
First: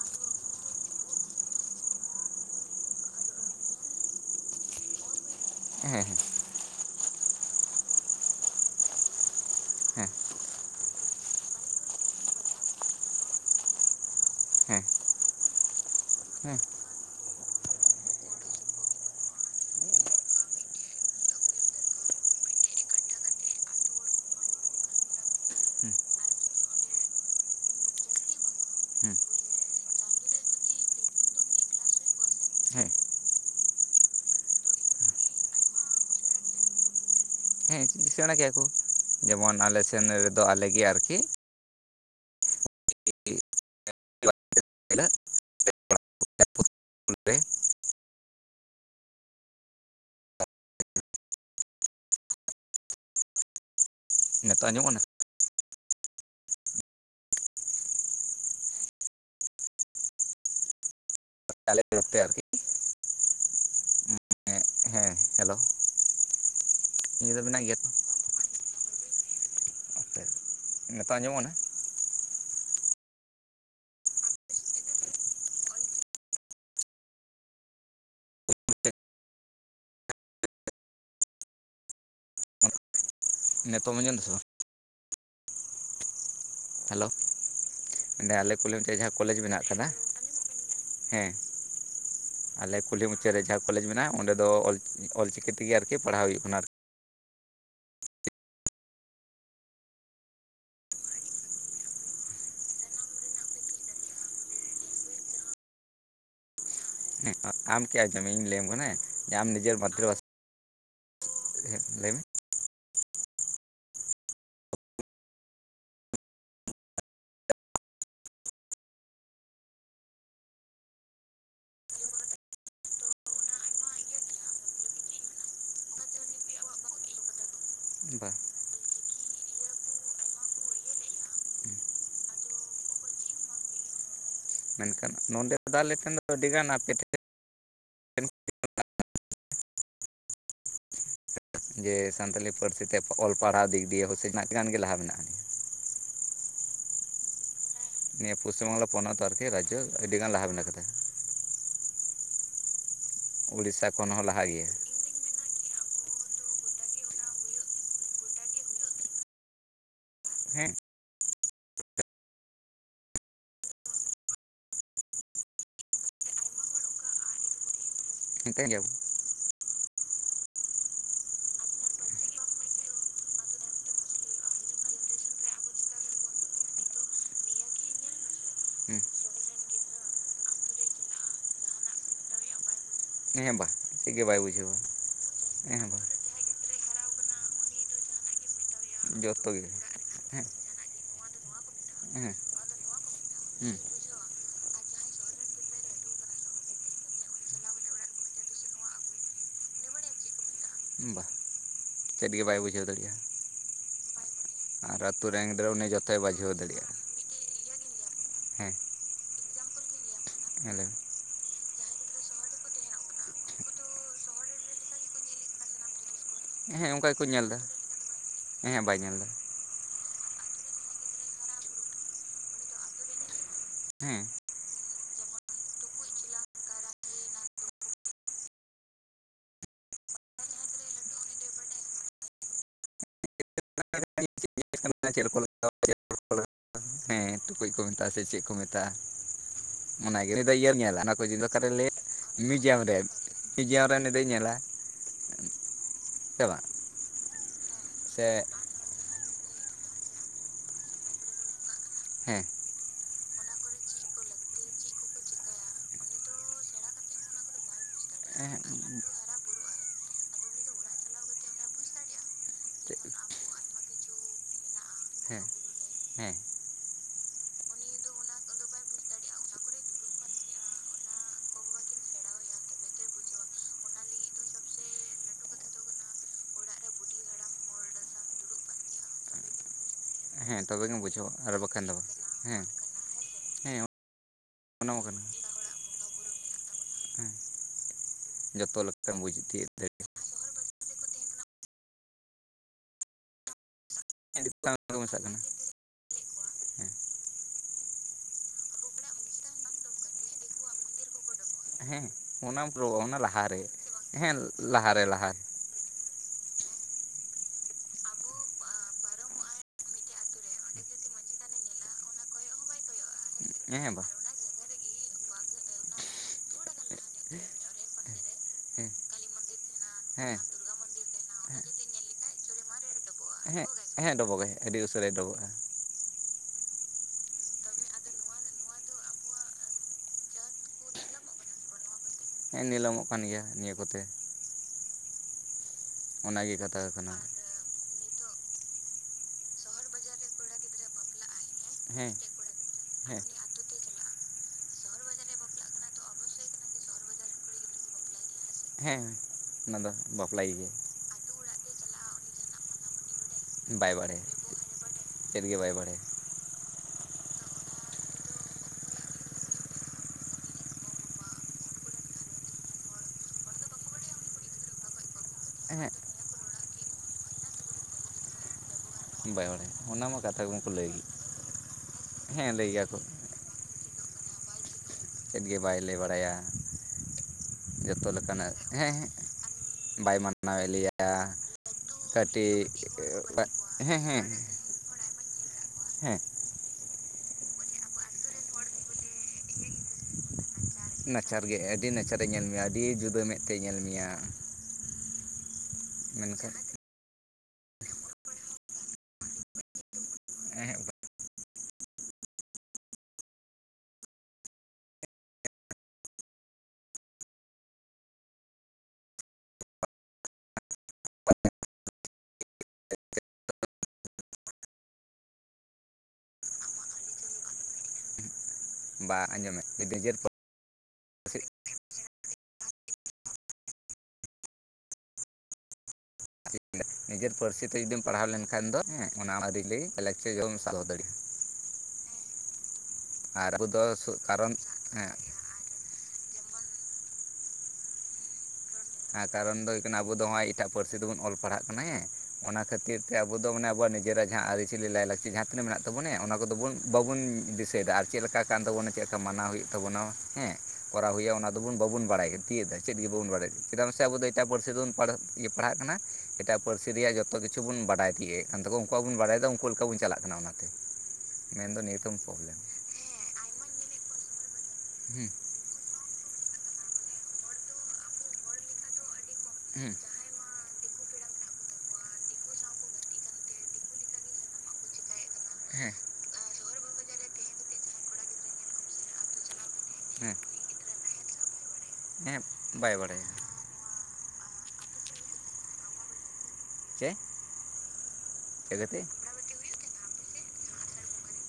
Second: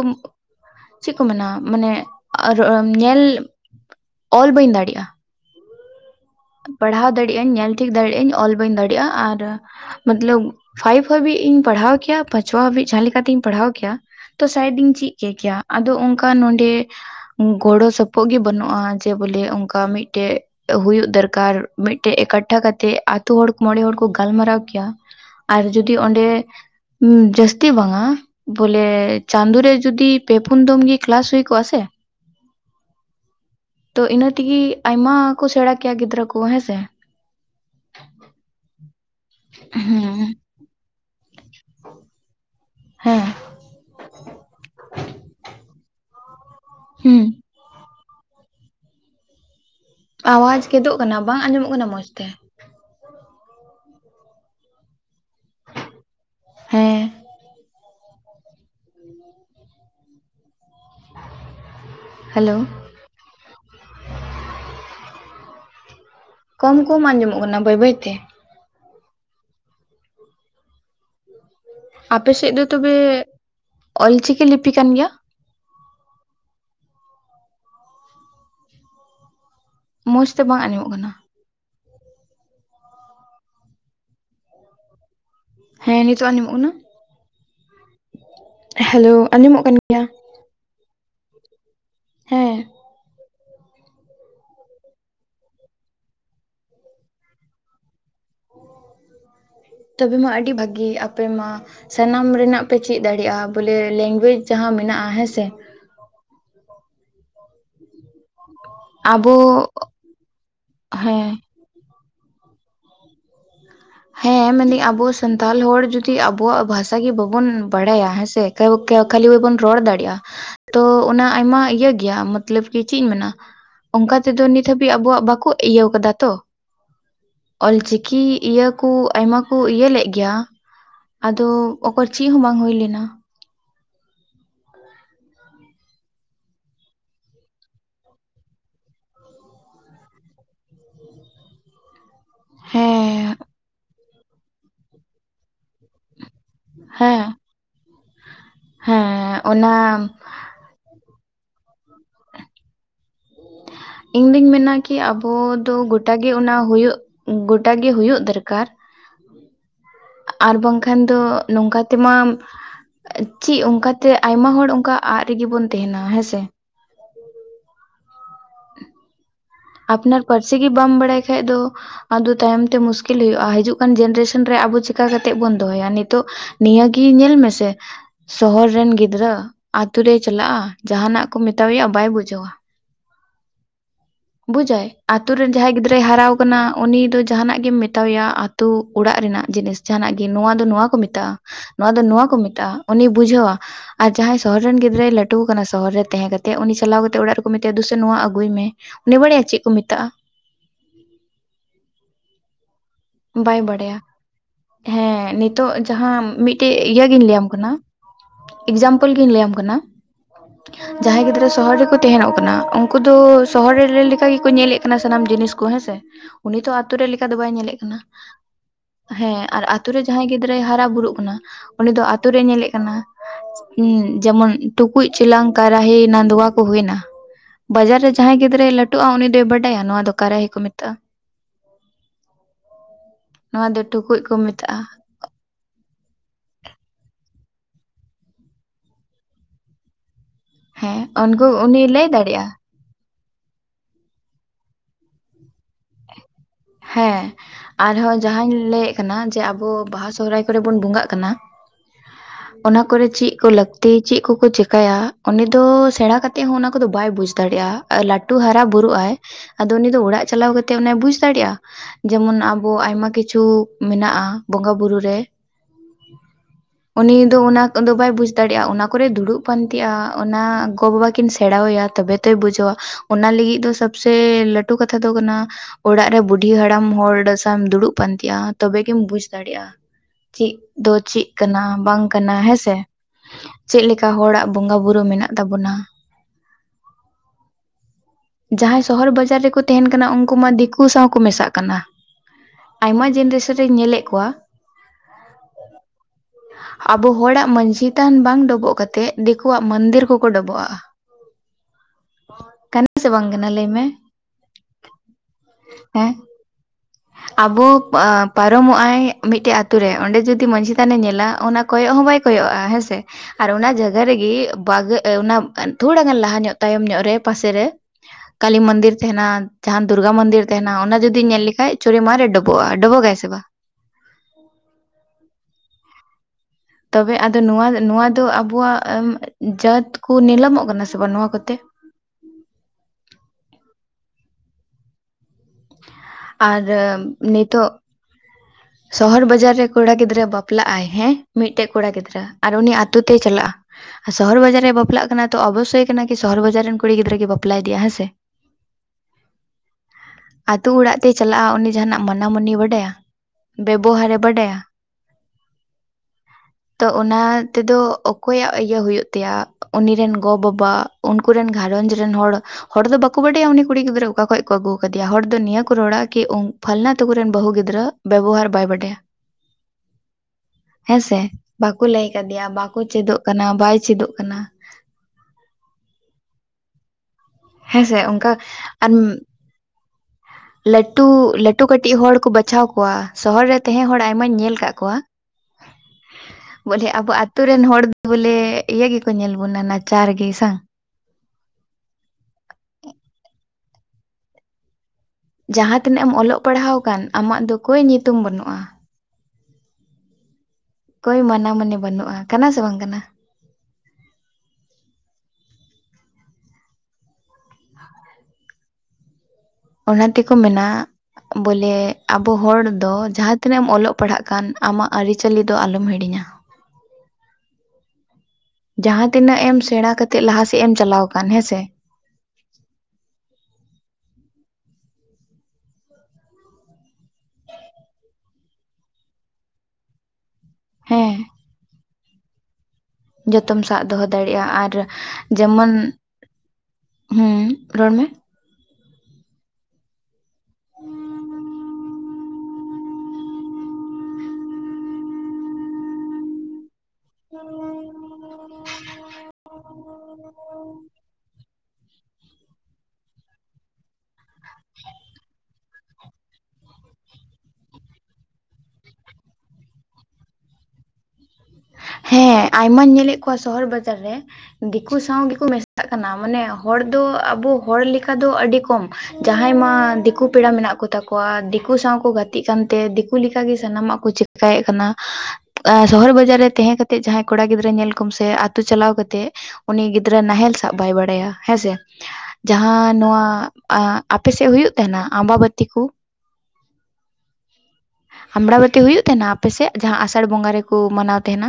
ᱪᱮᱫ ᱠᱚ ᱢᱮᱱᱟ ᱢᱟᱱᱮ ᱟᱫᱚ ᱧᱮᱞ ᱚᱞ ᱵᱟᱹᱧ ᱫᱟᱲᱮᱭᱼᱟ ᱦᱮᱸ ᱯᱟᱲᱦᱟᱣ ᱫᱟᱲᱮᱟᱹᱧ ᱧᱮᱞ ᱴᱷᱤᱠ ᱫᱟᱲᱮᱟᱹᱧ ᱚᱞ ᱵᱟᱹᱧ ᱫᱟᱲᱮᱼᱟ ᱟᱨ ᱦᱮᱸ ᱢᱚᱛᱞᱚᱵ ᱯᱷᱟᱭᱤᱵᱽ ᱦᱟᱹᱵᱤᱡ ᱤᱧ ᱯᱟᱲᱦᱟᱣ ᱠᱮᱭᱟ ᱯᱟᱸᱪᱷᱚ ᱦᱟᱹᱵᱤᱡ ᱡᱟᱦᱟᱸ ᱞᱮᱠᱟᱛᱮ ᱤᱧ ᱯᱟᱲᱦᱟᱣ ᱠᱮᱭᱟ ᱛᱚ ᱥᱟᱤᱰ ᱦᱮᱸ ᱤᱧ ᱡᱷᱤᱡ ᱠᱮᱜ ᱜᱮᱭᱟ ᱟᱫᱚ ᱚᱱᱠᱟ ᱦᱮᱸ ᱱᱚᱰᱮ ᱜᱚᱲᱚ ᱥᱚᱯᱦᱚᱫ ᱜᱮ ᱵᱟᱹᱱᱩᱜᱼᱟ ᱡᱮ ᱵᱚᱞᱮ ᱚᱱᱠᱟ ᱢᱤᱫᱴᱮᱡ ᱦᱩᱭᱩᱜ ᱫᱚᱨᱠᱟᱨ ᱠᱟᱨ ᱢᱤᱫᱴᱮᱡ ᱠᱟᱴᱷᱟ ᱠᱟᱛᱮᱫ ᱟᱛᱩ ᱦᱚᱲ ᱢᱚᱬᱮ ᱦᱚᱲ ᱠᱚ ᱜᱟᱞᱢᱟᱨᱟᱣ ᱠᱮᱭᱟ ᱟᱨ ᱡᱩᱫᱤ ᱚᱸᱰᱮ ᱡᱟᱹᱥᱛᱤ ᱵᱟᱝᱼᱟ ᱵᱚᱞᱮ ᱪᱟᱸᱫᱳ ᱨᱮ ᱡᱩᱫᱤ ᱯᱮ ᱯᱩᱱ ᱫᱚᱢ ᱜᱮ ᱠᱮᱞᱟᱥ ᱦᱩᱭ ᱠᱚᱜᱼᱟ ᱥᱮ ᱦᱮᱸ ᱛᱚ ᱤᱱᱟᱹ ᱛᱮᱜᱮ ᱟᱭᱢᱟ ᱠᱚ ᱥᱮᱬᱟ ᱠᱮᱭᱟ ᱜᱤᱫᱽᱨᱟᱹ ᱠᱚ ᱦᱮᱸᱥᱮ ᱦᱮᱸ ᱥᱮᱬᱟ ᱠᱮᱭᱟ ᱠᱚ ᱡᱮᱢᱚᱱ ᱟᱞᱮ ᱥᱮᱱ ᱦᱮᱸ ᱨᱮᱫᱚ ᱟᱞᱮᱜᱮ ᱟᱨᱠᱤ ᱦᱮᱸ [unintelligible] ᱨᱮ ᱦᱩᱸ ᱟᱣᱟᱡᱽ ᱜᱮᱫᱚᱜ ᱠᱟᱱᱟ ᱵᱟᱝ ᱟᱸᱡᱚᱢᱚᱜ ᱠᱟᱱᱟ ᱢᱚᱸᱡᱽ ᱛᱮ ᱱᱤᱛᱚᱜ ᱟᱡᱚᱢᱚᱜ ᱠᱟᱱᱟ ᱦᱮᱸ [unintelligible] ᱟᱞᱮ ᱱᱚᱛᱮ ᱟᱨᱠᱤ ᱦᱮᱞᱳ ᱦᱮᱸ ᱦᱮᱸ ᱦᱮᱞᱳ ᱠᱚᱢ ᱠᱚᱢ ᱤᱧᱟᱹᱜ ᱟᱸᱡᱚᱢᱚᱜ ᱫᱚ ᱠᱟᱱᱟ ᱢᱮᱱᱟᱜ ᱵᱟᱹᱭ ᱜᱮᱭᱟ ᱵᱟᱹᱭ ᱛᱮ ᱱᱤᱛᱚᱜ ᱟᱸᱡᱚᱢᱚᱜ ᱠᱟᱱᱟ? ᱟᱯᱮ ᱥᱮᱫ ᱫᱚ ᱛᱚᱵᱮ ᱚᱞᱪᱤᱠᱤ ᱞᱤᱯᱤ ᱠᱟᱱ ᱜᱮᱭᱟ ᱢᱚᱸᱡᱽ ᱛᱮ ᱵᱟᱝ ᱟᱸᱡᱚᱢᱚᱜ ᱠᱟᱱᱟ᱾ ᱱᱤᱛᱚ ᱟᱹᱡᱚᱢ ᱫᱟ ᱥᱮ ᱵᱟᱝ? ᱦᱮᱸ ᱱᱤᱛᱚᱜ ᱟᱡᱚᱢᱜ ᱠᱟᱱᱟ ᱦᱮᱞᱳ ᱟᱞᱮ [unintelligible] ᱦᱮᱞᱳ ᱡᱟᱦᱟᱸ ᱠᱚᱞᱮᱡᱽ ᱢᱮᱱᱟᱜ ᱟᱸᱡᱚᱢᱚᱜ ᱠᱟᱱ ᱟᱠᱟᱫᱟ ᱜᱮᱭᱟ ᱦᱮᱸ ᱦᱮᱸ ᱟᱞᱮ ᱠᱩᱞᱦᱤ ᱢᱩᱪᱼᱼ ᱨᱮ ᱡᱟᱦᱟᱸ ᱠᱚᱞᱮᱡᱽ ᱢᱮᱱᱟᱜᱼᱟ ᱚᱸᱰᱮ ᱫᱚ ᱚᱞ ᱚᱞᱪᱤᱠᱤ ᱛᱮᱜᱮ ᱟᱨᱠᱤ ᱯᱟᱲᱦᱟᱣ ᱦᱩᱭᱩᱜ ᱠᱟᱱᱟ ᱟᱨᱠᱤ [inaudible] ᱛᱚᱵᱮ ᱢᱟ ᱟᱹᱰᱤ ᱵᱷᱟᱹᱜᱤ ᱟᱯᱮ ᱢᱟ ᱥᱟᱱᱟᱢ ᱨᱮᱱᱟᱜ ᱯᱮ ᱪᱮᱫ ᱫᱟᱲᱮᱭᱟᱜᱼᱟ ᱵᱚᱞᱮ ᱞᱮᱝᱜᱩᱭᱮᱡᱽ ᱡᱟᱦᱟᱸ ᱢᱮᱱᱟᱜᱼᱟ ᱦᱮᱸ ᱥᱮ ᱟᱢ ᱠᱤ ᱟᱡᱸᱡᱚᱢᱮ ᱤᱧ ᱞᱟᱹᱭᱟᱢ ᱠᱟᱱᱟ ᱦᱮᱸ, ᱡᱮ ᱟᱵᱚ ᱟᱢ ᱱᱤᱡᱮᱨ ᱢᱟᱛᱨᱤ ᱵᱷᱟᱥᱟ ᱦᱮᱸ ᱱᱤᱛᱚᱜ ᱜᱮ ᱦᱮᱡᱱᱟ ᱞᱟᱹᱭ ᱢᱮ ᱦᱮᱸ ᱢᱮᱱᱫᱟᱹᱧ ᱟᱵᱚ ᱥᱟᱱᱛᱟᱞ ᱦᱚᱲ ᱡᱩᱚᱫᱤ ᱟᱵᱚᱣᱟᱜ ᱵᱷᱟᱥᱟᱤ ᱵᱟᱵᱩᱱ ᱵᱟᱲᱟᱭᱟ ᱦᱮᱸᱥᱮ ᱦᱮᱸ ᱵᱟᱠᱷᱟᱱ ᱠᱷᱟᱞᱤ ᱵᱚᱱ ᱨᱚᱲ ᱫᱟᱲᱮᱭᱟᱜᱼᱟ ᱛᱚ ᱚᱱᱟ ᱟᱭᱢᱟ ᱤᱭᱟᱹ ᱜᱮᱭᱟ ᱢᱚᱛᱞᱚᱵ ᱠᱤ ᱪᱮᱫ ᱤᱧ ᱢᱮᱱᱟ ᱚᱱᱠᱟ ᱛᱮᱫᱚ ᱱᱤᱛ ᱦᱟᱹᱵᱤᱡ ᱟᱵᱚᱣᱟᱜ ᱵᱟᱠᱚ ᱤᱭᱟᱹᱣ ᱠᱟᱫᱟ ᱛᱚ ᱚᱞᱪᱤᱠᱤ ᱵᱟ ᱤᱭᱟᱹ ᱠᱚ ᱟᱭᱢᱟ ᱠᱚ ᱤᱭᱟᱹ ᱞᱮᱫ ᱜᱮᱭᱟ ᱟᱫᱚ ᱚᱠᱟ ᱪᱮᱫ ᱦᱚᱸ ᱵᱟᱝ ᱦᱩᱭ ᱞᱮᱱᱟ ᱢᱮᱱᱠᱷᱟᱱ ᱱᱚᱸᱰᱮ ᱫᱚ ᱟᱞᱮ ᱴᱷᱮᱱ ᱫᱚ ᱟᱹᱰᱤᱜᱟᱱ ᱟᱯᱮ ᱴᱷᱮᱱ ᱡᱮ ᱥᱟᱱᱛᱟᱞᱤ ᱯᱟᱹᱨᱥᱤ ᱛᱮ ᱦᱮᱸ ᱚᱞ ᱯᱟᱲᱦᱟᱣ ᱫᱤᱠ ᱫᱤᱭᱮ ᱦᱚᱸ ᱥᱮ ᱜᱟᱱ ᱜᱮ ᱞᱟᱦᱟ ᱢᱮᱱᱟᱜᱼᱟ ᱦᱮᱸ ᱱᱤᱭᱟᱹ ᱯᱚᱥᱪᱤᱢ ᱵᱟᱝᱞᱟ ᱯᱚᱱᱚᱛ ᱦᱮᱸ ᱟᱨᱠᱤ ᱚᱱᱟ ᱨᱟᱡᱽᱡᱚ ᱟᱹᱰᱤ ᱜᱟᱱ ᱞᱟᱦᱟ ᱨᱮᱱᱟᱜ ᱠᱟᱛᱷᱟ ᱠᱟᱱᱟ ᱩᱲᱤᱥᱥᱟ ᱠᱷᱚᱱ ᱦᱚᱸ ᱤᱧ ᱞᱟᱦᱟ ᱫᱩᱧ ᱜᱮᱭᱟ ᱢᱮᱱᱟ ᱠᱤ ᱟᱵᱚ ᱫᱚ ᱜᱚᱴᱟ ᱜᱮ ᱚᱱᱟ ᱦᱩᱭᱩᱜ ᱜᱚᱴᱟ ᱜᱮ ᱦᱩᱭᱩᱜ ᱫᱚᱨᱠᱟᱨ ᱟᱨ ᱦᱮᱸ ᱵᱟᱝᱠᱷᱟᱱ ᱫᱚ ᱱᱚᱝᱠᱟ ᱛᱮᱢᱟ ᱪᱮᱫ ᱚᱝᱠᱟᱛᱮ ᱟᱭᱢᱟ ᱦᱚᱲ ᱚᱝᱠᱟ ᱟᱜ ᱨᱮᱜᱮ ᱵᱚᱱ ᱛᱟᱦᱮᱱᱟ ᱦᱮᱸᱥᱮ ᱱᱤᱛᱟᱹ ᱜᱮᱭᱟᱵᱚᱱ ᱟᱯᱱᱟᱨ ᱯᱟᱹᱨᱥᱤ ᱜᱮ ᱵᱟᱢ ᱵᱟᱲᱟᱭ ᱠᱷᱟᱡ ᱫᱚ ᱟᱫᱚ ᱛᱟᱭᱚᱢ ᱛᱮ ᱢᱩᱥᱠᱤᱞ ᱦᱩᱭᱩᱜᱼᱟ ᱦᱤᱡᱩᱜ ᱠᱟᱱ ᱡᱮᱱᱟᱨᱮᱥᱚᱱ ᱨᱮ ᱟᱵᱚ ᱪᱤᱠᱟ ᱠᱟᱛᱮᱜ ᱵᱚᱱ ᱫᱚᱦᱚᱭᱟ ᱱᱤᱛᱚᱜ ᱱᱤᱭᱟᱹᱜᱮ ᱧᱮᱞ ᱢᱮ ᱥᱮ ᱥᱚᱦᱚᱨ ᱨᱮᱱ ᱜᱤᱫᱽᱨᱟᱹ ᱟᱛᱳ ᱨᱮᱭ ᱪᱟᱞᱟᱜᱼᱟ ᱡᱟᱦᱱᱟᱜ ᱠᱚ ᱢᱮᱛᱟᱣᱮᱭᱟ ᱵᱟᱭ ᱵᱩᱡᱷᱟᱹᱣᱟ ᱱᱤᱭᱟᱹ [unintelligible] ᱵᱩᱡᱟᱭ ᱟᱛᱩ ᱨᱮᱱ ᱡᱟᱦᱟᱸᱭ ᱦᱮᱸ ᱵᱟ ᱜᱤᱫᱽᱨᱟᱹᱭ ᱦᱟᱨᱟ ᱟᱠᱟᱱᱟ ᱩᱱᱤ ᱫᱚ ᱡᱟᱦᱟᱱᱟᱜ ᱜᱮᱢ ᱢᱮᱛᱟᱣᱟᱭᱟ ᱛᱳ ᱚᱲᱟᱜ ᱨᱮᱱᱟᱜ ᱡᱚᱛᱚ ᱜᱮ ᱡᱤᱱᱤᱥ ᱡᱟᱦᱱᱟᱜ ᱜᱮ ᱱᱚᱣᱟ ᱫᱚ ᱱᱚᱣᱟ ᱠᱚ ᱢᱮᱛᱟᱜᱼᱟ ᱱᱚᱣᱟ ᱫᱚ ᱱᱚᱣᱟ ᱦᱮᱸ ᱠᱚ ᱢᱮᱛᱟᱜᱼᱟ ᱩᱱᱤ ᱵᱩᱡᱷᱟᱹᱣᱟ ᱟᱨ ᱡᱟᱦᱟᱸᱭ ᱥᱚᱦᱚᱨ ᱨᱮᱱ ᱜᱤᱫᱽᱨᱟᱹᱭ ᱞᱟᱹᱴᱩ ᱟᱠᱟᱱᱟ ᱥᱚᱦᱚᱨ ᱨᱮ ᱛᱟᱦᱮᱸ ᱠᱟᱛᱮᱮᱫ ᱩᱱᱤ ᱪᱟᱞᱟᱣ ᱠᱟᱛᱮᱜ ᱚᱲᱟᱜ ᱨᱮᱠᱚ ᱢᱮᱛᱟᱭᱟ ᱫᱩᱥᱮ ᱱᱚᱶᱟ ᱟᱹᱜᱩᱭ ᱢᱮ ᱱᱮᱵᱟᱲᱟᱭᱟ ᱪᱮᱫ ᱠᱚ ᱢᱮᱛᱟᱜᱼᱟ ᱵᱟᱜ, ᱪᱮᱫ ᱜᱮ ᱵᱟᱭ ᱵᱩᱡᱷᱟᱹᱣ ᱫᱟᱲᱮᱭᱟᱜᱼᱟ ᱵᱟᱭ ᱵᱟᱲᱟᱭᱟ ᱟᱨ ᱦᱮᱸ ᱟᱛᱳ ᱨᱮᱱ ᱜᱤᱫᱽᱨᱟᱹ ᱱᱤᱛᱚᱜ ᱩᱱᱤ ᱡᱚᱛᱚᱭ ᱡᱟᱦᱟᱸ ᱵᱩᱡᱷᱟᱹᱣ ᱢᱤᱫᱴᱮᱡ ᱫᱟᱲᱮᱭᱟᱜᱼᱟ ᱤᱭᱟᱹ ᱜᱤᱧ ᱞᱟᱹᱭᱟᱢ ᱠᱟᱱᱟ ᱮᱠᱡᱟᱢᱯᱮᱞ ᱜᱤᱧ ᱞᱟᱹᱭᱟᱢ ᱠᱟᱱᱟ ᱦᱮᱸ ᱞᱟᱹᱭ ᱢᱮ ᱡᱟᱦᱟᱸᱭ ᱜᱤᱫᱽᱨᱟᱹ ᱥᱚᱦᱚᱨ ᱨᱮᱠᱚ ᱛᱟᱦᱮᱱᱚᱜ ᱠᱟᱱᱟ ᱩᱱᱠᱩ ᱫᱚ ᱥᱚᱦᱚᱨ ᱨᱮ ᱞᱮᱠᱟ ᱜᱮᱠᱚ ᱧᱮᱞᱮᱫ ᱠᱟᱱᱟ ᱥᱟᱱᱟᱢ ᱡᱤᱱᱤᱥ ᱠᱚ ᱦᱮᱸᱥᱮ ᱩᱱᱤ ᱛᱚ ᱦᱮᱸ ᱦᱮᱸ ᱟᱛᱳ ᱨᱮ ᱚᱱᱠᱟ ᱜᱮᱠᱚ ᱞᱮᱠᱟ ᱫᱚ ᱵᱟᱭ ᱧᱮᱞᱫᱟ ᱧᱮᱞᱮᱫ ᱠᱟᱱᱟ ᱦᱮᱸ ᱵᱟᱭ ᱧᱮᱞᱫᱟ ᱦᱮᱸ ᱟᱨ ᱟᱛᱳ ᱨᱮ ᱡᱟᱦᱟᱸᱭ ᱜᱤᱫᱽᱨᱟᱹᱭ ᱦᱟᱨᱟ ᱵᱩᱨᱩᱜ ᱠᱟᱱᱟ ᱩᱱᱤ ᱫᱚ ᱟᱛᱳᱨᱮᱭ ᱧᱮᱞᱮᱫ ᱠᱟᱱᱟ ᱦᱮᱸ ᱡᱮᱢᱚᱱ ᱴᱩᱠᱩᱡ ᱪᱮᱞᱟᱝ ᱠᱟᱨᱟᱦᱤ ᱱᱟᱫᱽᱣᱟ ᱠᱚ ᱦᱩᱭᱱᱟ ᱵᱟᱡᱟᱨ ᱨᱮ ᱡᱟᱦᱟᱸᱭ ᱜᱤᱫᱽᱨᱟᱹᱭ ᱞᱟᱹᱴᱩᱜᱼᱟ ᱩᱱᱤ ᱫᱚᱭ ᱵᱟᱰᱟᱭᱟ ᱱᱚᱣᱟ ᱫᱚᱠᱟᱨᱮ ᱦᱚᱸ ᱠᱚ ᱢᱮᱛᱟᱜᱼᱟ ᱱᱚᱣᱟ ᱫᱚ ᱴᱩᱠᱩᱡ ᱠᱚ ᱢᱮᱛᱟᱜᱼᱟ [unintelligible] ᱦᱮᱸ ᱴᱩᱠᱩᱡ ᱠᱚ ᱢᱮᱛᱟᱜᱼᱟ ᱥᱮ ᱪᱮᱫ ᱠᱚ ᱢᱮᱛᱟᱜᱼᱟ ᱚᱱᱟᱜᱮ, ᱱᱚᱛᱮ ᱫᱚ ᱤᱭᱟᱹᱢ ᱦᱮᱸ ᱧᱮᱞᱟ ᱚᱱᱟ ᱠᱚ ᱡᱩᱫᱟᱹ ᱩᱱᱠᱩ ᱠᱟᱨᱮ ᱩᱱᱤ ᱞᱟᱹᱭ [unintelligible] ᱫᱟᱲᱮᱭᱟᱜᱼᱟ ᱢᱤᱭᱡᱤᱭᱟᱢ ᱨᱮ ᱢᱤᱭᱩᱡᱤᱭᱟᱢ ᱨᱮ ᱩᱱᱤ ᱩᱱᱤ ᱫᱚᱭ ᱧᱮᱞᱟ ᱥᱮ ᱵᱟᱝ ᱦᱮᱸ ᱟᱨᱦᱚᱸ ᱥᱮ ᱡᱟᱦᱧ ᱞᱟᱹᱭᱮᱫ ᱠᱟᱱᱟ ᱡᱮ ᱟᱵᱚ ᱵᱟᱦᱟ ᱥᱚᱦᱨᱟᱭ ᱠᱚᱨᱮ ᱵᱚᱱ ᱵᱚᱸᱜᱟᱜ ᱠᱟᱱᱟ ᱦᱮᱸ ᱚᱱᱟᱠᱚᱨᱮ ᱪᱮᱫᱠᱚ ᱞᱟᱹᱠᱛᱤ ᱪᱮᱫ ᱠᱚᱠᱚ ᱪᱮᱤᱠᱟᱭᱟ ᱩᱱᱤ ᱫᱚ ᱥᱮᱬᱟ ᱠᱟᱛᱮᱫ ᱦᱚᱸ ᱚᱱᱟ ᱠᱚᱫᱚ ᱵᱟᱭ ᱵᱩᱡᱽ ᱫᱟᱲᱮᱭᱟᱜᱼᱟ ᱞᱟᱟᱹᱴᱩ ᱦᱮᱸ ᱦᱟᱨᱟ ᱵᱩᱨᱩᱜ ᱟᱭ ᱟᱫᱚ ᱩᱱᱤ ᱫᱚ ᱚᱲᱟᱜ ᱪᱟᱞᱟᱣ ᱠᱟᱛᱮᱜ ᱚᱱᱟᱭ ᱵᱩᱡ ᱫᱟᱲᱮᱭᱟᱜᱼᱟ ᱡᱮᱢᱚᱱ ᱟᱵᱳ ᱪᱮᱫ? ᱟᱭᱢᱟ ᱠᱤᱪᱷᱩ ᱢᱮᱱᱟᱜᱼᱟ ᱵᱚᱸᱜᱟ ᱵᱩᱨᱩ ᱨᱮ ᱦᱮ ᱩᱱᱤ ᱫᱚ ᱚᱱᱟᱫᱚ ᱵᱟᱭ ᱵᱩᱡ ᱫᱟᱲᱮᱭᱟᱜᱼᱟ ᱚᱱᱟᱠᱨᱮ ᱫᱩᱲᱩᱵ ᱯᱟᱱᱛᱤᱜᱼᱟ, ᱚᱱᱟ ᱜᱚ ᱵᱟᱵᱟ ᱠᱤᱱ ᱥᱮᱬᱟᱶ ᱟᱭᱟ ᱛᱚᱵᱮ ᱵᱩᱡᱷᱟᱹᱣᱟ ᱚᱱᱟ ᱞᱟᱹᱜᱤᱫ ᱫᱚ ᱥᱟᱵᱥᱮ ᱞᱟᱹᱴᱩ ᱠᱟᱛᱷᱟ ᱫᱚ ᱠᱟᱱᱟ ᱚᱲᱟᱜ ᱨᱮ ᱵᱩ ᱵᱩᱰᱤ ᱦᱟᱲᱟᱢ ᱦᱚᱲ ᱥᱟᱢ ᱫᱩᱲᱩᱵ ᱯᱟᱱᱛᱮ-ᱟ ᱛᱚᱵᱮ ᱜᱮᱢ ᱵᱩᱡ ᱫᱟᱲᱮᱜᱼᱟ᱾ ᱪᱮᱫ ᱦᱮᱸ ᱫᱚ ᱛᱚᱵᱮᱜᱮᱢ ᱪᱮᱫ ᱵᱩᱡᱷᱟᱹᱣᱟ ᱟᱨ ᱠᱟᱱᱟ ᱵᱟᱠᱷᱟᱱ ᱫᱚ ᱵᱟᱝ ᱠᱟᱱᱟ ᱦᱮᱸ ᱦᱮᱸᱥᱮ ᱦᱮᱸ ᱪᱮᱜ ᱞᱮᱠᱟ ᱦᱚᱲᱟᱜ ᱵᱚᱸᱜᱟ ᱚᱱᱟ ᱢᱟ ᱵᱩᱨᱩ ᱠᱟᱱᱟ ᱢᱮᱱᱟᱜ ᱛᱟᱵᱚᱱᱟ ᱦᱮᱸ ᱡᱚᱛᱚ ᱡᱟᱦᱟᱸᱭ ᱥᱚᱦᱚᱨ ᱞᱮᱠᱟᱢ ᱵᱩᱡᱽ ᱵᱟᱡᱟᱨ ᱨᱮᱠᱚ ᱛᱤᱭᱳᱜ ᱛᱟᱦᱮᱱ ᱠᱟᱱᱟ ᱩᱱᱠᱩ ᱢᱟ ᱫᱤᱠᱩ ᱥᱟᱶ ᱠᱚ ᱢᱮᱥᱟᱜ ᱠᱟᱱᱟ ᱟᱭᱢᱟ ᱡᱱᱟᱨᱮᱥᱚᱱ ᱨᱮᱧ ᱧᱮᱞᱮᱫ ᱠᱚᱣᱟ᱾ ᱠᱚ ᱢᱮᱥᱟᱜ ᱠᱟᱱᱟ [inaudible] ᱠᱚᱣᱟ ᱟᱵᱚ ᱦᱚᱲᱟᱜ ᱢᱟᱺᱡᱷᱤ ᱛᱷᱟᱱ ᱵᱟᱝ ᱰᱚᱵᱚᱜ ᱠᱟᱛᱮᱜ ᱫᱤᱠᱩᱣᱟᱜ ᱢᱟᱹᱱᱫᱤᱨ ᱠᱚᱠᱚ ᱰᱚᱵᱚᱜᱼᱟ᱾ ᱦᱮᱸ ᱠᱟᱱᱟ ᱥᱮ ᱚᱱᱟ ᱵᱟᱝ ᱠᱟᱱᱟ ᱞᱟᱦᱟᱨᱮ ᱞᱟᱹᱭ ᱢᱮ ᱦᱮᱸ ᱞᱟᱦᱟᱨᱮ ᱞᱟᱦᱟᱨᱮ ᱦᱮᱸ ᱟᱵᱚ ᱯᱟᱨᱚᱢᱚᱜ ᱟᱭ ᱢᱤᱫᱴᱮᱡ ᱟᱹᱛᱩ ᱨᱮ ᱚᱸᱰᱮ ᱡᱩᱫᱤ ᱢᱟᱺᱡᱷᱤ ᱛᱷᱟᱱᱮ ᱧᱮᱞᱟ, ᱚᱱᱟ ᱠᱚᱭᱚᱜ ᱦᱚᱸ ᱵᱟᱭ ᱠᱚᱭᱚᱜᱼᱟ ᱦᱮᱸᱥᱮ ᱟᱨ ᱚᱱᱟ ᱦᱮᱸ ᱦᱮᱸ ᱡᱟᱭᱜᱟ ᱵᱟᱝ ᱨᱮᱜᱮ ᱵᱟᱜ ᱚᱱᱟ ᱛᱷᱚᱲᱟ ᱜᱟᱱ ᱞᱟᱦᱟ ᱧᱚᱜ ᱛᱟᱭᱚᱢ ᱧᱚᱜ ᱨᱮ ᱯᱟᱥᱮᱨᱮ ᱠᱟᱞᱤ ᱦᱮᱸ ᱢᱚᱱᱫᱤᱨ ᱛᱟᱦᱮᱱᱟ ᱡᱟᱦᱟᱸᱟᱱ ᱫᱩᱨᱜᱟ ᱦᱮᱸ ᱢᱚᱱᱫᱤᱨ ᱛᱟᱦᱮᱱᱟ ᱚᱱᱟ ᱡᱩᱫᱤ ᱧᱮᱞ ᱞᱮᱠᱷᱟᱡ ᱪᱩᱨᱤᱢᱟᱨᱮ ᱰᱚᱵᱚᱜᱼᱟ ᱰᱚᱵᱚᱜᱟᱭ ᱥᱮ ᱵᱟᱝ ᱦᱮᱸ ᱦᱮᱸ ᱰᱚᱵᱚᱜ ᱟᱭ ᱟᱹᱰᱤ ᱩᱥᱟᱹᱨᱟᱹᱭ ᱰᱚᱵᱚᱜᱼᱟ᱾ ᱛᱚᱵᱮ ᱟᱫᱚ ᱱᱚᱣᱟ ᱱᱚᱣᱟ ᱫᱚ ᱟᱵᱩᱣᱟᱜ ᱡᱟᱹᱛ ᱠᱚ ᱱᱤᱞᱚᱢᱚᱜ ᱠᱟᱱᱟ ᱥᱮ ᱵᱟᱝ ᱱᱚᱣᱟ ᱠᱚᱛᱮ ᱱᱤᱞᱚᱢᱚᱜ ᱠᱟᱱ ᱜᱮᱭᱟ ᱱᱤᱭᱟᱹ ᱠᱚᱛᱮ ᱚᱱᱟᱜᱮ ᱟᱨ ᱠᱟᱛᱷᱟ ᱠᱟᱱᱟ ᱱᱤᱛᱚᱜ ᱥᱚᱦᱚᱨ ᱵᱟᱡᱟᱨ ᱨᱮ ᱠᱚᱲᱟ ᱜᱤᱫᱽᱨᱟᱹ ᱵᱟᱯᱞᱟᱜ ᱟᱭ ᱦᱮᱸ ᱢᱤᱫᱴᱮᱡ ᱠᱚᱲᱟ ᱦᱮᱸ ᱜᱤᱫᱽᱨᱟᱹ ᱟᱨ ᱩᱱᱤ ᱟᱛᱳ ᱛᱮᱭ ᱦᱮᱸ ᱪᱟᱞᱟᱜᱼᱟ ᱥᱚᱦᱚᱨ ᱵᱟᱡᱟᱨ ᱨᱮ ᱵᱟᱯᱞᱟᱜ ᱠᱟᱱᱟ ᱛᱚ ᱚᱵᱚᱥᱥᱳᱭ ᱠᱟᱱᱟ ᱠᱤ ᱥᱚᱦᱚᱨᱵᱟᱡᱟᱨ ᱨᱮᱱ ᱠᱩᱲᱤ ᱜᱤᱫᱽᱨᱟᱹ ᱵᱟᱯᱞᱟ ᱤᱫᱤᱜ ᱦᱮᱸ ᱥᱮ ᱦᱮᱸ ᱚᱱᱟ ᱫᱚ ᱵᱟᱯᱞᱟᱭ ᱜᱮ ᱛᱮ ᱪᱟᱞᱟᱜᱼᱟ ᱩᱱᱤ ᱡᱟᱦᱟᱱᱟᱜ ᱢᱟᱱᱟᱢᱚᱱᱤᱭ ᱵᱟᱰᱟᱭᱟ ᱵᱟᱭ ᱵᱮᱵᱚᱦᱟᱨᱮ ᱵᱟᱲᱟᱭᱟ ᱵᱟᱰᱟᱭᱟ ᱪᱮᱫ ᱜᱮ ᱵᱟᱭ ᱵᱟᱲᱟᱭᱟ ᱛᱚ ᱚᱱᱟ ᱛᱮᱫᱚ ᱚᱠᱚᱭᱟᱜ ᱤᱭᱟᱹ ᱦᱩᱭᱩᱜ ᱛᱟᱭᱟ ᱩᱱᱤᱭᱟᱠ ᱜᱚ ᱵᱟᱵᱟᱜ ᱩᱱᱠᱩᱨᱮᱱ ᱜᱷᱟᱨᱚᱧᱡᱽ ᱨᱮᱱ ᱦᱚᱲ ᱫᱚ ᱵᱟᱠᱚ ᱵᱟᱰᱟᱭᱟ ᱩᱱᱤ ᱠᱩᱲᱤ ᱜᱤᱫᱽᱨᱟᱹ ᱚᱠᱟ ᱠᱷᱚᱱᱚᱡ ᱠᱚ ᱟᱹᱜᱩ ᱟᱠᱟᱫᱮᱭᱟ ᱦᱚᱲ ᱫᱚ ᱱᱤᱭᱟᱹ ᱠᱚ ᱮᱦᱮᱸᱜ ᱨᱚᱲᱟ ᱠᱤ ᱯᱷᱟᱞᱱᱟ ᱛᱟᱠᱚ ᱨᱮᱱᱮᱱ ᱵᱟᱹᱦᱩ ᱜᱤᱫᱽᱨᱟᱹ ᱵᱮᱵᱚᱦᱟᱨ ᱵᱟᱭ ᱵᱟᱰᱟᱭᱟ᱾ ᱵᱟᱭ ᱵᱟᱲᱟᱭᱟ ᱚᱱᱟ ᱢᱟ ᱠᱟᱛᱷᱟ ᱢᱟᱠᱚ ᱞᱟᱹᱭ ᱜᱮ ᱦᱮᱸᱥᱮ ᱵᱟᱠᱚ ᱞᱟᱹᱭ ᱠᱟᱫᱮᱭᱟ ᱦᱮᱸ ᱞᱟᱹᱭ ᱵᱟᱠᱚ ᱜᱮᱭᱟ ᱠᱚ ᱪᱮᱫᱚᱜ ᱠᱟᱱᱟ ᱵᱟᱭ ᱪᱮᱫᱚᱜ ᱠᱟᱱᱟ ᱪᱮᱫ ᱜᱮ ᱵᱟᱭ ᱞᱮᱟᱹᱭ ᱵᱟᱲᱟᱭᱟ ᱦᱮᱸᱥᱮ ᱡᱚᱛᱚ ᱚᱱᱠᱟ ᱞᱮᱠᱟᱱᱟᱜ ᱦᱮᱸ ᱟᱨ ᱦᱮ ᱵᱟᱭ ᱢᱟᱱ ᱚᱱᱟᱭ ᱞᱟᱹᱴᱩ ᱞᱮᱭᱟ ᱞᱟᱹᱴᱩ ᱦᱚᱲ ᱠᱚ ᱠᱟᱹᱴᱤᱡ ᱵᱟᱪᱷᱟᱣ ᱠᱚᱣᱟ ᱥᱚᱦᱚᱨ ᱨᱮ ᱛᱟᱦᱮᱸ ᱦᱮᱸ ᱦᱚᱲ ᱦᱮᱸ ᱟᱭᱢᱟᱧ ᱧᱮᱞ ᱟᱠᱟᱫ ᱠᱚᱣᱟ [unintelligible] ᱦᱮᱸ ᱵᱚᱞᱮ ᱟᱵᱚ ᱟᱹᱛᱩ ᱨᱮᱱ ᱦᱚᱲ ᱫᱚ ᱵᱚᱞᱮ ᱤᱭᱟᱹ ᱜᱮᱠᱚ ᱧᱮᱞ ᱵᱚᱱᱟ ᱱᱟᱪᱟᱨ ᱜᱮ ᱥᱮ ᱦᱟᱝ ᱱᱟᱪᱟᱨ ᱜᱮ ᱟᱹᱰᱤ ᱱᱟᱪᱟᱨᱮ ᱧᱮᱞ ᱢᱮᱭᱟ ᱟᱹᱰᱤ ᱡᱩᱫᱟᱹ ᱢᱮᱫ ᱛᱮᱭ ᱧᱮᱞ ᱢᱮᱭᱟ ᱡᱟᱦᱟᱸ ᱛᱤᱱᱟᱹᱜ ᱮᱢ ᱚᱞᱚᱜ ᱢᱮᱱᱠᱷᱟᱱ ᱯᱟᱲᱦᱟᱣ ᱟᱠᱟᱱ ᱟᱢᱟᱜ ᱫᱚ ᱠᱳᱭ ᱧᱩᱛᱩᱢ ᱵᱟᱹᱱᱩᱜᱼᱟ᱾ ᱮᱦᱮᱸᱜ ᱠᱳᱭ ᱢᱟᱱᱟ ᱢᱟᱹᱱᱤ ᱵᱟᱹᱱᱩᱜᱼᱟ ᱠᱟᱱᱟ ᱥᱮ ᱵᱟᱝ ᱠᱟᱱᱟ? ᱚᱱᱟ ᱛᱮᱠᱚ ᱢᱮᱱᱟ ᱵᱚᱞᱮ ᱟᱵᱚ ᱦᱚᱲ ᱫᱚ ᱡᱟᱦᱟ ᱛᱤᱱᱟᱹᱜ ᱮᱢ ᱚᱞᱚᱜ ᱯᱟᱲᱦᱟᱜ ᱠᱟᱱ ᱟᱢᱟᱜ ᱟᱹᱨᱤᱪᱟᱹᱞᱤ ᱫᱚ ᱟᱞᱚᱢ ᱦᱤᱲᱤᱧᱟ᱾ ᱡᱟᱦᱟᱸ ᱵᱟ ᱛᱤᱱᱟᱹᱜ ᱟᱸᱡᱚᱢ ᱮᱢ ᱢᱮ ᱥᱮᱬᱟ ᱱᱤᱡᱮᱨ ᱠᱟᱛᱮᱜ ᱞᱟᱦᱟᱥᱮᱫ ᱮᱢ ᱪᱟᱞᱟᱣ ᱟᱠᱟᱱ ᱯᱟᱹᱨᱥᱤ ᱦᱮᱸᱥᱮ ᱱᱤᱡᱮᱨ ᱯᱟᱹᱨᱥᱤ ᱛᱮ ᱡᱩᱫᱤᱢ ᱯᱟᱲᱦᱟᱣ ᱞᱮᱱᱠᱷᱟᱱ ᱫᱚ ᱦᱮᱸ ᱚᱱᱟ [unintelligible] ᱪᱮᱜ ᱜᱮ ᱵᱟᱢ ᱥᱟᱞᱟ ᱫᱟᱲᱤᱜᱼᱟ ᱦᱮᱸ ᱟᱨ ᱡᱚᱛᱚᱢ ᱟᱵᱚ ᱫᱚ ᱥᱟᱵ ᱫᱚᱦᱚ ᱫᱟᱲᱮᱜᱼᱟ ᱠᱟᱨᱚᱱ ᱟᱨ ᱦᱮᱸ ᱡᱮᱢᱚᱱ ᱦᱩᱸ ᱨᱚᱲ ᱢᱮ ᱠᱟᱨᱚᱱ ᱫᱚ ᱦᱩᱭᱩᱜ ᱠᱟᱱᱟ ᱟᱵᱚ ᱫᱚᱜ ᱮᱴᱟᱜ ᱯᱟᱹᱨᱥᱤ ᱛᱮᱵᱚᱱ ᱚᱞ ᱯᱟᱲᱦᱟᱜ ᱠᱟᱱᱟ ᱦᱮᱸ᱾ ᱚᱱᱟ ᱠᱷᱟᱹᱛᱤᱨ ᱛᱮ ᱟᱵᱚ ᱫᱚ ᱢᱟᱱᱮ ᱟᱵᱚᱣᱟᱜ ᱱᱤᱡᱮᱨᱟᱜ ᱡᱟᱦᱟᱸ ᱟᱹᱨᱤᱪᱟᱹᱞᱤ ᱞᱟᱭᱞᱟᱠᱪᱟᱨ ᱡᱟᱦᱟᱸ ᱛᱤᱱᱟᱹᱜ ᱢᱮᱱᱟᱜ ᱛᱟᱵᱚᱱᱟ ᱚᱱᱟ ᱠᱚᱫᱚᱵᱚᱱ ᱵᱟᱵᱚᱱ ᱫᱤᱥᱟᱹᱭᱮᱫᱟ ᱟᱨ ᱪᱮᱫᱠ ᱠᱟᱱ ᱛᱟᱵᱚᱱᱟ ᱪᱮᱫ ᱞᱮᱠᱟ ᱢᱟᱱᱟᱣ ᱦᱩᱭᱩᱜᱼᱟ ᱛᱟᱵᱚᱱᱟ ᱦᱮᱸ ᱠᱚᱨᱟᱣ ᱦᱩᱭᱩᱜᱼᱟ ᱚᱱᱟ ᱫᱚᱵᱚᱱ ᱵᱟᱵᱚᱱ ᱵᱟᱲᱟᱭ ᱜᱮ ᱛᱤᱭᱳ ᱫᱟ ᱪᱮᱫ ᱜᱮ ᱵᱟᱵᱚᱱ ᱵᱟᱲᱟᱭ ᱪᱮᱫᱟᱜ ᱢᱟᱥᱮ ᱟᱵᱚ ᱫᱚ ᱮᱴᱟᱜ ᱯᱟᱹᱨᱥᱤ ᱛᱮᱵᱚᱱ ᱯᱟᱲᱚ ᱯᱟᱲᱦᱟᱜ ᱠᱟᱱᱟ ᱮᱴᱟᱜ ᱯᱟᱹᱨᱥᱤ ᱨᱮᱭᱟᱜ ᱡᱚᱛᱚ ᱠᱤᱪᱩ ᱵᱚᱱ ᱵᱟᱰᱟᱭ ᱛᱤᱭᱮᱫ ᱠᱟᱱ ᱛᱟᱠᱚᱣᱟ ᱩᱱᱠᱩᱣᱟᱜ ᱵᱚᱱ ᱵᱟᱰᱟᱭᱮᱫᱟ ᱩᱱᱠᱩ ᱞᱮᱠᱟ ᱵᱚᱱ ᱪᱟᱞᱟᱜ ᱠᱟᱱᱟ ᱚᱱᱟᱛᱮ᱾ ᱢᱮᱱᱫᱚ ᱱᱤᱭᱟᱹ ᱛᱟᱵᱚᱱ ᱦᱮᱸ ᱯᱨᱚᱵᱞᱮᱢ ᱟᱭᱢᱟᱧ ᱧᱮᱞᱮᱫ ᱠᱚᱣᱟ ᱥᱚᱦᱚᱨ ᱵᱟᱡᱟᱨ ᱨᱮ ᱫᱤᱠᱩ ᱥᱟᱶ ᱦᱩᱸ ᱜᱮᱠᱚ ᱢᱮᱥ ᱢᱮᱛᱟᱜ ᱠᱟᱱᱟ ᱢᱟᱱᱮ ᱦᱚᱲ ᱫᱚ ᱟᱵᱚ ᱦᱚᱲ ᱞᱮᱠᱟ ᱫᱚ ᱟᱹᱰᱤ ᱠᱚᱢ ᱡᱟᱦᱟᱸᱭ ᱦᱩᱸ ᱯᱮᱲᱟ ᱢᱮᱱᱟᱜ ᱠᱚ ᱛᱟᱠᱚᱣᱟ ᱥᱟᱶ ᱠᱚ ᱜᱟᱛᱮᱜ ᱠᱟᱱᱛᱮ ᱞᱮᱠᱟᱜᱮ ᱥᱟᱱᱟᱢᱟᱜ ᱠᱚ ᱪᱮᱠᱟᱭᱮᱫ ᱠᱟᱱᱟ ᱢᱟ ᱫᱤᱠᱩ ᱯᱮᱲᱟ ᱢᱮᱱᱟᱜ ᱠᱚ ᱛᱟᱠᱚᱣᱟ ᱫᱤᱠᱩ ᱥᱟᱶ ᱠᱚ ᱜᱟᱛᱮᱜ ᱠᱟᱱᱛᱮ ᱫᱤᱠᱩ ᱞᱮᱠᱟᱜ ᱜᱮ ᱥᱟᱱᱟᱢᱟᱜ ᱠᱚ ᱪᱮᱠᱟᱭᱮᱫ ᱠᱟᱱᱟ᱾ ᱦᱮᱸ ᱥᱚᱦᱚᱨ ᱵᱟᱡᱟᱨ ᱨᱮ ᱛᱟᱦᱮᱸ ᱠᱟᱛᱮᱜ ᱡᱟᱦᱟᱸᱭ ᱠᱚᱲᱟ ᱜᱤᱫᱽᱨᱟᱹ ᱧᱮᱞ ᱠᱚᱢ ᱥᱮ ᱟᱹᱛᱩ ᱪᱟᱞᱟᱣ ᱠᱟᱛᱮᱜ ᱩᱱᱤ ᱜᱤᱫᱽᱨᱟᱹ ᱦᱮᱸ ᱱᱟᱦᱮᱞ ᱥᱟᱵ ᱵᱟᱭ ᱵᱟᱲᱟᱭᱟ ᱦᱮᱸ ᱥᱮ ᱦᱮᱸ ᱵᱟᱭ ᱡᱟᱦᱟᱸ ᱵᱟᱲᱟᱭᱟ ᱱᱚᱣᱟ ᱟᱯᱮᱥᱮᱜ ᱦᱩᱭᱩᱜ ᱛᱟᱦᱮᱱᱟ ᱟᱢᱵᱟᱵᱟᱹᱛᱤ ᱠᱩ? ᱪᱮᱫ [inaudible] ᱟᱢᱵᱽᱲᱟ ᱪᱮᱫ ᱵᱟᱹᱛᱤ ᱜᱟᱛᱮ ᱦᱩᱭᱩᱜ ᱛᱟᱦᱮᱱᱟ᱾ ᱟᱯᱮ ᱥᱮᱫ ᱡᱟᱦᱟᱸ ᱟᱥᱟᱲ ᱵᱚᱸᱜᱟ ᱨᱮᱠᱚ ᱢᱟᱱᱟᱣ ᱛᱟᱦᱮᱱᱟ᱾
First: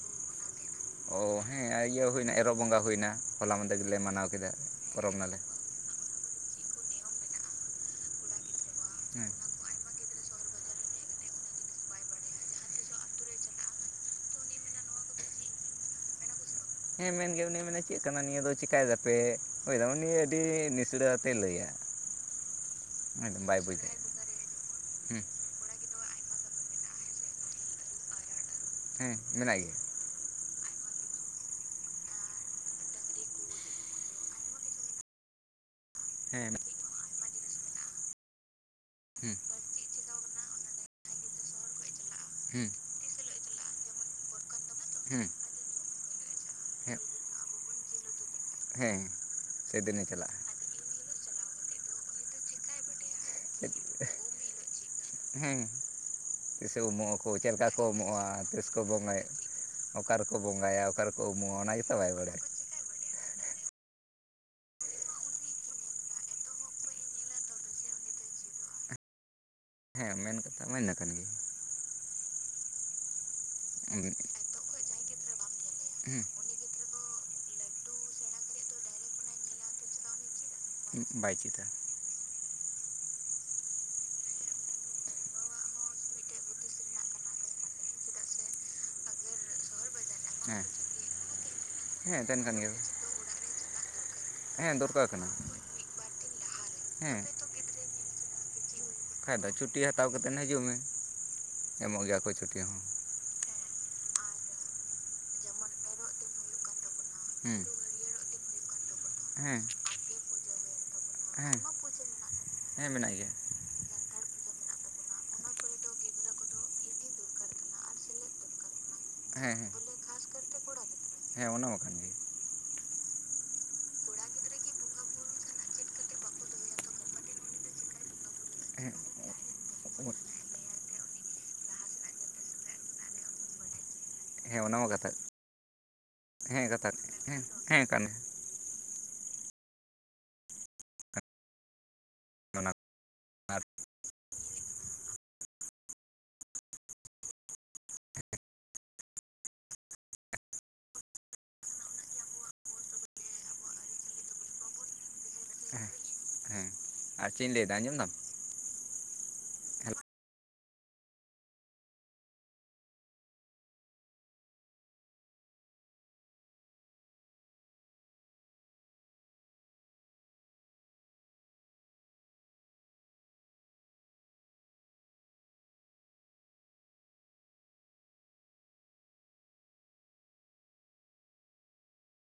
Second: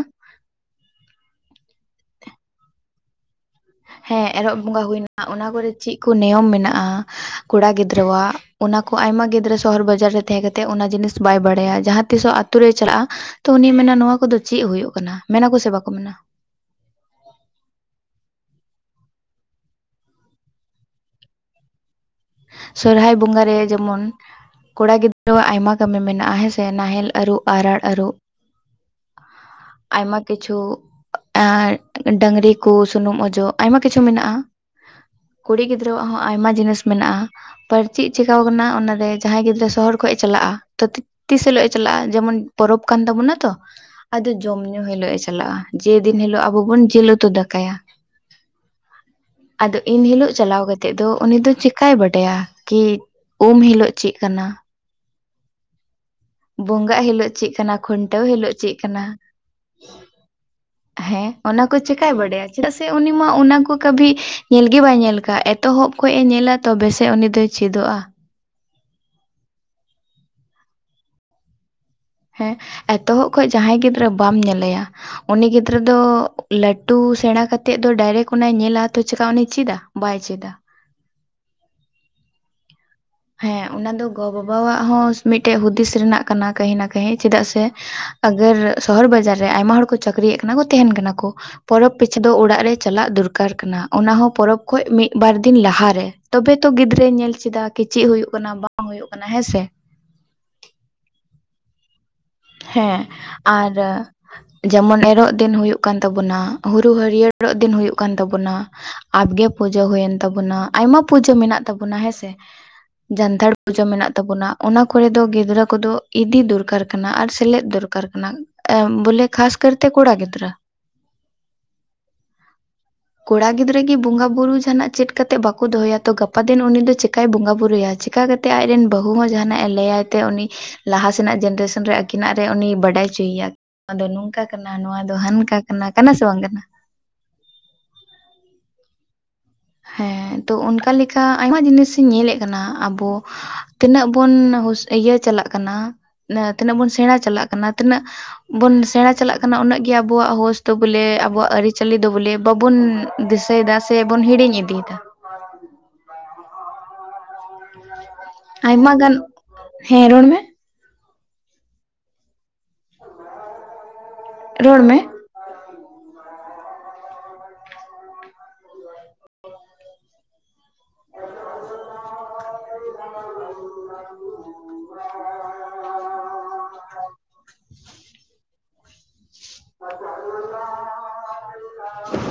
ᱚᱻ ᱦᱮᱸ ᱤᱭᱟᱹ ᱦᱩᱭᱮᱱᱟ ᱮᱨᱚᱜ ᱵᱚᱸᱜᱟ ᱦᱩᱭᱮᱱᱟ ᱦᱚᱞᱟ ᱢᱟᱫᱮ ᱜᱮᱞᱮ ᱢᱟᱱᱟᱣ ᱦᱮᱸ ᱠᱮᱫᱟ ᱮᱨᱚᱜ ᱵᱚᱸᱜᱟ ᱦᱩᱭᱱᱟ ᱯᱚᱨᱚᱵᱽ ᱱᱟᱞᱮ᱾ ᱚᱱᱟ ᱠᱚᱨᱮ ᱪᱮᱫ ᱠᱚ ᱱᱤᱭᱚᱢ ᱢᱮᱱᱟᱜᱼᱟ ᱠᱚᱲᱟ ᱜᱤᱫᱽᱨᱟᱹᱣᱟᱜ ᱚᱱᱟ ᱠᱚ ᱟᱭᱢᱟ ᱦᱮᱸ ᱜᱤᱫᱽᱨᱟᱹ? ᱥᱚᱦᱚᱨ ᱵᱟᱡᱟᱨ ᱨᱮ ᱛᱟᱦᱮᱸ ᱠᱟᱛᱮ ᱚᱱᱟ ᱡᱤᱱᱤᱥ ᱵᱟᱭ ᱵᱟᱲᱟᱭᱟ ᱡᱟᱦᱟᱸ ᱛᱤᱥᱚᱦ ᱟᱛᱳ ᱨᱮᱭ ᱪᱟᱞᱟᱜᱼᱟ᱾ ᱛᱚ ᱩᱱᱤᱭᱮ ᱢᱮᱱᱟ ᱱᱚᱣᱟ ᱠᱚᱫᱚ ᱪᱮᱫ ᱦᱩᱭᱩᱜᱭ ᱠᱟᱱᱟ ᱢᱮᱱᱟ ᱠᱚ ᱥᱮ ᱵᱟᱠᱚ ᱢᱮᱱᱟ? ᱦᱮᱸ ᱢᱮᱱᱜᱮ ᱩᱱᱤᱭ ᱢᱮᱱᱟ ᱪᱮᱫ ᱠᱟᱱᱟ ᱱᱤᱭᱟᱹ ᱫᱚ ᱪᱠᱟᱭ ᱫᱟᱯᱮ ᱟ ᱩᱱᱤ ᱟᱹᱰᱤ ᱱᱤᱥᱲᱟᱹ ᱟᱛᱮ ᱞᱟᱹᱭᱟ᱾ ᱥᱚᱨᱚᱦᱦᱟᱭ ᱵᱚᱸᱜᱟ ᱦᱳᱭᱫᱚᱢ ᱨᱮ ᱵᱟᱭ ᱵᱩᱡᱽ ᱡᱮᱢᱚᱱ ᱫᱟᱲᱮᱭᱟᱜᱼᱟ ᱠᱚᱲᱟ ᱦᱮᱸ ᱜᱤᱫᱽᱨᱟᱹ ᱦᱚᱸ ᱟᱭᱢᱟ ᱠᱟᱹᱢᱤ ᱢᱮᱱᱟᱜᱼᱟ ᱦᱮᱸᱥᱮ ᱱᱟᱦᱮᱞ ᱟᱹᱨᱩᱵ ᱟᱨᱟᱲ ᱟᱹᱨᱩᱵ ᱦᱮᱸ ᱢᱮᱱᱟᱜ ᱜᱮᱭᱟ᱾ ᱟᱭᱢᱟ ᱠᱤᱪᱷᱩ ᱟᱨ ᱰᱟᱝᱨᱤ ᱠᱚ ᱥᱩᱱᱩᱢ ᱚᱡᱚᱜ ᱟᱭᱢᱟ ᱠᱤᱪᱷᱩ ᱢᱮᱱᱟᱜᱼᱟ᱾ ᱠᱩᱲᱤ ᱜᱤᱫᱽᱨᱟᱹᱣᱟᱜ ᱦᱚᱸ ᱟᱭᱢᱟ ᱦᱮᱸ ᱡᱤᱱᱤᱥ ᱢᱮᱱᱟᱜᱼᱟ ᱪᱮᱫ ᱪᱮᱠᱟᱣ ᱟᱠᱟᱱᱟ ᱚᱱᱟᱨᱮ ᱦᱮᱸ ᱡᱟᱦᱟᱸᱭ ᱜᱤᱫᱽᱨᱟᱹ ᱥᱚᱦᱚᱨ ᱠᱷᱭ ᱮ ᱪᱟᱞᱟᱜᱼᱟ ᱛᱚ ᱛᱤᱥ ᱦᱤᱞᱳᱜ ᱮ ᱪᱟᱞᱟᱜᱼᱟ ᱡᱮᱢᱚᱱ ᱦᱮᱸ ᱯᱚᱨᱚᱵᱽ ᱠᱟᱱ ᱛᱟᱵᱚᱱᱟ ᱛᱚ ᱟᱫᱚ ᱡᱚᱢ ᱧᱩ ᱦᱤᱞᱳᱜ ᱮ ᱦᱮᱸ ᱪᱟᱞᱟᱜᱼᱟ ᱡᱮᱫᱤᱱ ᱦᱤᱞᱳᱜ ᱟᱵᱚ ᱵᱚᱱ ᱦᱮᱸ ᱡᱤᱞ ᱩᱛᱩ ᱫᱟᱠᱟᱭᱟ᱾ ᱦᱮᱸ ᱟᱫᱚ ᱤᱱ ᱥᱮᱫᱤᱱᱮ ᱦᱤᱞᱚᱜ ᱪᱟᱞᱟᱜᱼᱟ ᱪᱟᱞᱟᱣ ᱠᱟᱛ ᱛᱮ ᱫᱚ ᱩᱱᱤ ᱫᱚ ᱪᱤᱠᱟᱭ ᱵᱟᱰᱟᱭᱟ ᱠᱤ ᱩᱢ ᱦᱤᱞᱚᱜ ᱪᱮᱫ ᱠᱟᱱᱟ? ᱦᱮᱸ ᱛᱤᱥᱮ ᱵᱚᱸᱜᱟᱜ ᱩᱢᱩᱜ ᱟᱠᱚ ᱦᱤᱞᱳᱜ ᱪᱮᱫ ᱠᱟᱱᱟ ᱞᱮᱠᱟ ᱠᱚ ᱠᱷᱩᱱᱴᱟᱹᱣ ᱩᱢᱩᱜᱼᱟ ᱦᱤᱞᱳᱜ ᱛᱤᱥ ᱪᱮᱫ ᱠᱚ ᱠᱟᱱᱟ ᱵᱚᱸᱜᱟᱭ? ᱚᱠᱟ ᱨᱮᱠᱚ ᱵᱚᱸᱜᱟᱭᱟ, ᱚᱠᱟ ᱨᱮᱠᱚ ᱦᱮᱸ ᱩᱢᱩᱜᱼᱟ ᱠᱚ ᱚᱱᱟ ᱜᱮᱛᱚ ᱪᱮᱠᱟᱭ ᱵᱟᱭ ᱵᱟᱲᱟᱭᱟ᱾ ᱵᱟᱰᱟᱭᱟ ᱪᱮᱫᱟᱜ ᱥᱮ ᱩᱱᱤ ᱢᱟ ᱚᱱᱟ ᱠᱚ ᱠᱟᱹᱵᱷᱤ ᱧᱮᱞ ᱜᱮ ᱵᱟᱭ ᱧᱮᱞ ᱠᱟᱜᱼᱟ ᱮᱛᱚᱦᱚᱵ ᱠᱷᱚᱱ ᱮ ᱧᱮᱞᱟ ᱛᱚᱵᱮ ᱥᱮ ᱩᱱᱤ ᱫᱚᱭ ᱪᱮᱫᱚᱜᱼᱟ᱾ ᱦᱮᱸ ᱢᱮᱱ ᱠᱟᱛᱷᱟ ᱤᱱᱟᱹ ᱠᱟᱱ ᱜᱮᱭ ᱦᱮᱸ ᱮᱛᱚᱦᱚᱵ ᱠᱷᱚᱱ ᱡᱟᱦᱟᱸᱭ ᱜᱤᱫᱽᱨᱟᱹ ᱵᱟᱢ ᱧᱮᱞᱮᱭᱟ ᱩᱱᱤ ᱜᱤᱫᱽᱨᱟᱹ ᱫᱚ ᱦᱮᱸ ᱞᱟᱹᱴᱩ ᱥᱮᱬᱟ ᱠᱟᱛᱮᱫ ᱫᱚ ᱰᱟᱭᱨᱮᱠ ᱚᱱᱟᱭ ᱧᱮᱞᱟ ᱛᱚ ᱪᱮᱠᱟ ᱩᱱᱤ ᱪᱮᱫᱟ ᱵᱟᱭ ᱪᱮᱫᱟ᱾ [unintelligible] ᱵᱟᱭ ᱪᱮᱫᱟ ᱦᱮᱸ ᱚᱱᱟ ᱫᱚ ᱜᱚ ᱵᱟᱵᱟᱣᱟᱜ ᱦᱚᱸ ᱢᱤᱫ ᱴᱮᱱ ᱦᱩᱫᱤᱥ ᱨᱮᱱᱟᱜ ᱠᱟᱱᱟ, ᱠᱟᱹᱦᱤᱱᱟ ᱠᱟᱹᱦᱤᱸ ᱪᱮᱫᱟᱜ ᱥᱮ ᱟᱜᱚᱨ ᱥᱚᱦᱚᱨ ᱵᱟᱡᱟᱨ ᱨᱮ ᱟᱭᱢᱟ ᱦᱚᱲ ᱠᱚ ᱪᱟᱹᱠᱨᱤᱭᱮᱫ ᱠᱟᱱᱟ ᱠᱚ ᱦᱮᱸ ᱛᱟᱦᱮᱱ ᱠᱟᱱᱟ ᱠᱚ᱾ ᱯᱚᱨᱚᱵᱽ ᱯᱤᱪᱷᱩ ᱦᱮᱸ ᱫᱚ ᱛᱟᱦᱮᱱ ᱠᱟᱱ ᱚᱲᱟᱜ ᱨᱮ ᱜᱮᱭᱟ ᱪᱟᱞᱟᱜ ᱫᱚᱨᱠᱟᱨ ᱠᱟᱱᱟ ᱚᱱᱟᱦᱚᱸ ᱯᱚᱨᱚᱵ ᱦᱮᱸ ᱠᱷᱚᱱ ᱫᱚᱨᱠᱟᱨ ᱢᱤᱫ ᱠᱟᱱᱟ ᱵᱟᱨ ᱫᱤᱱ ᱞᱟᱦᱟᱨᱮ᱾ ᱛᱚᱵᱮ ᱛᱚ ᱜᱤᱫᱽᱨᱟᱹᱭ ᱦᱮᱸ ᱧᱮᱞ ᱪᱮᱫᱟ ᱪᱮᱫ ᱦᱩᱭᱩᱜ ᱠᱟᱱᱟ, ᱵᱟᱝ ᱦᱩᱭᱩᱜ ᱠᱟᱱᱟ ᱵᱟᱠᱷᱟᱡ ᱫᱚ ᱦᱮᱸᱥᱮ ᱪᱷᱩᱴᱤ ᱦᱟᱛᱟᱣ ᱠᱟᱛᱮᱫ ᱦᱤᱡᱩᱜ ᱢᱮ ᱮᱢᱚᱜ ᱜᱮᱭᱟ ᱠᱚ ᱪᱷᱩᱴᱤ᱾ ᱦᱚᱸ ᱦᱮᱸ ᱟᱨ ᱡᱮᱢᱚᱱ ᱮᱨᱚᱜ ᱫᱤᱱ ᱦᱩᱭᱩᱜ ᱠᱟᱱ ᱛᱟᱵᱚᱱᱟ ᱦᱩᱨᱩ ᱦᱟᱹᱨᱭᱟᱹᱲ ᱮᱨᱚᱜ ᱦᱮᱸ ᱫᱤᱱ ᱦᱩᱭᱩᱜ ᱠᱟᱱ ᱛᱟᱵᱚᱱᱟ ᱟᱯᱜᱮ ᱦᱮᱸ ᱯᱩᱡᱟᱹ ᱦᱳᱮᱱ ᱛᱟᱵᱩᱱᱟ᱾ ᱟᱭᱢᱟ ᱯᱩᱡᱟᱹ ᱦᱮᱸ ᱢᱮᱱᱟᱜ ᱛᱟᱵᱚᱱᱟ ᱦᱮᱸ ᱥᱮ ᱦᱮᱸ ᱢᱮᱱᱟᱜ ᱜᱮᱭᱟ ᱡᱟᱱᱛᱷᱟᱲ ᱯᱩᱡᱟᱹ ᱢᱮᱱᱟᱜ ᱛᱟᱵᱚᱱᱟ ᱚᱱᱟ ᱠᱚᱨᱮ ᱫᱚ ᱜᱤᱫᱽᱨᱟᱹ ᱠᱚᱫᱚ ᱤᱫᱤ ᱫᱚᱨᱠᱟᱨ ᱠᱟᱱᱟ ᱟᱨ ᱥᱮᱞᱮᱫ ᱫᱚᱨᱠᱟᱨ ᱠᱟᱱᱟ ᱟ ᱵᱚᱞᱮ ᱠᱷᱟᱥ ᱦᱮᱸ ᱦᱮᱸ ᱠᱟᱨ ᱛᱮ ᱠᱚᱲᱟ ᱜᱤᱫᱽᱨᱟᱹ ᱦᱮᱸ ᱚᱱᱟᱢᱟ ᱠᱟᱱᱟᱱ ᱜᱮ ᱠᱚᱲᱟ ᱜᱤᱫᱽᱨᱟᱹ ᱜᱮ ᱵᱚᱸᱜᱟ ᱵᱩᱨᱩ ᱡᱟᱦᱟᱱᱟᱜ ᱪᱮᱫ ᱠᱟᱛᱮᱜ ᱵᱟᱠᱚ ᱫᱚᱦᱚᱭᱟ ᱛᱚ ᱜᱟᱯᱟ ᱫᱤᱱ ᱩᱱᱤ ᱫᱚ ᱪᱤᱠᱟᱭ ᱵᱚᱸᱜᱟ ᱵᱩᱨᱩᱭᱟ ᱪᱮᱠᱟᱹ ᱠᱟᱛᱮ ᱛᱮ ᱟᱡᱨᱮᱱ ᱦᱮᱸ ᱵᱟᱹᱦᱩ ᱦᱚᱸ ᱡᱟᱦᱟᱱᱟᱜ ᱮ ᱞᱟᱹᱭᱟᱭ ᱛᱮ ᱩᱱᱤ ᱞᱟᱦᱟ ᱥᱮᱱᱟᱜ ᱡᱮᱱᱟᱨᱮᱥᱚᱱ ᱨᱮ ᱟᱹᱠᱤᱱᱟᱜ ᱨᱮ ᱩᱱᱤ ᱵᱟᱰᱟᱭ ᱦᱚᱪᱚᱭᱮᱭᱟ ᱱᱚᱶᱟ ᱫᱚ ᱱᱚᱝᱠᱟ ᱦᱮᱸ ᱠᱟᱱᱟ ᱚᱱᱟ ᱢᱟ ᱱᱚᱶᱟ ᱠᱟᱛᱷᱟ ᱫᱚ ᱦᱟᱱᱠᱟ ᱠᱟᱱᱟ ᱠᱟᱱᱟ ᱥᱮ ᱵᱟᱝ ᱠᱟᱱᱟ ᱦᱮᱸ ᱠᱟᱛᱷᱟ ᱦᱮᱸ ᱦᱮᱸ ᱠᱟᱱᱮ ᱦᱮᱸ ᱛᱚ ᱚᱱᱠᱟ ᱞᱮᱠᱟ ᱟᱭᱢᱟ ᱡᱤᱱᱤᱥᱤᱧ ᱧᱮᱞᱮᱫ ᱠᱟᱱᱟ ᱚᱱᱟ ᱟᱵᱚ ᱟᱨ ᱛᱤᱱᱟᱹᱜ ᱵᱚᱱ ᱤᱭᱟᱹ ᱪᱟᱞᱟᱜ ᱠᱟᱱᱟ ᱛᱤᱱᱟᱹᱜ ᱵᱚᱱ ᱥᱮᱬᱟ ᱪᱟᱞᱟᱜ ᱠᱟᱱᱟ ᱛᱤᱱᱟᱹᱜ ᱵᱚᱱ ᱥᱮᱬᱟ ᱪᱟᱞᱟᱜ ᱠᱟᱱᱟ ᱩᱱᱟᱹᱜ ᱜᱮ ᱟᱵᱚᱣᱟᱜ ᱦᱚᱳᱥ ᱫᱚ ᱵᱚᱞᱮ ᱟᱵᱚᱣᱟᱜ ᱟᱹᱨᱤᱪᱟᱹᱞᱤ ᱫᱚ ᱵᱚᱞᱮ ᱵᱟᱵᱚᱱ ᱫᱤᱥᱟᱹᱭᱮᱫᱟ ᱥᱮ ᱵᱚᱱ ᱦᱤᱲᱤᱧ ᱤᱫᱤᱭᱮᱫᱟ ᱦᱮᱸ ᱟᱨ ᱪᱮᱫ ᱤᱧ ᱞᱟᱹᱭᱮᱫᱟ ᱟᱸᱡᱚᱢ ᱫᱟᱢ? ᱟᱭᱢᱟ ᱜᱟᱱ ᱦᱮᱸ ᱨᱚᱲ ᱢᱮ ᱨᱚᱲ ᱢᱮ [inaudible]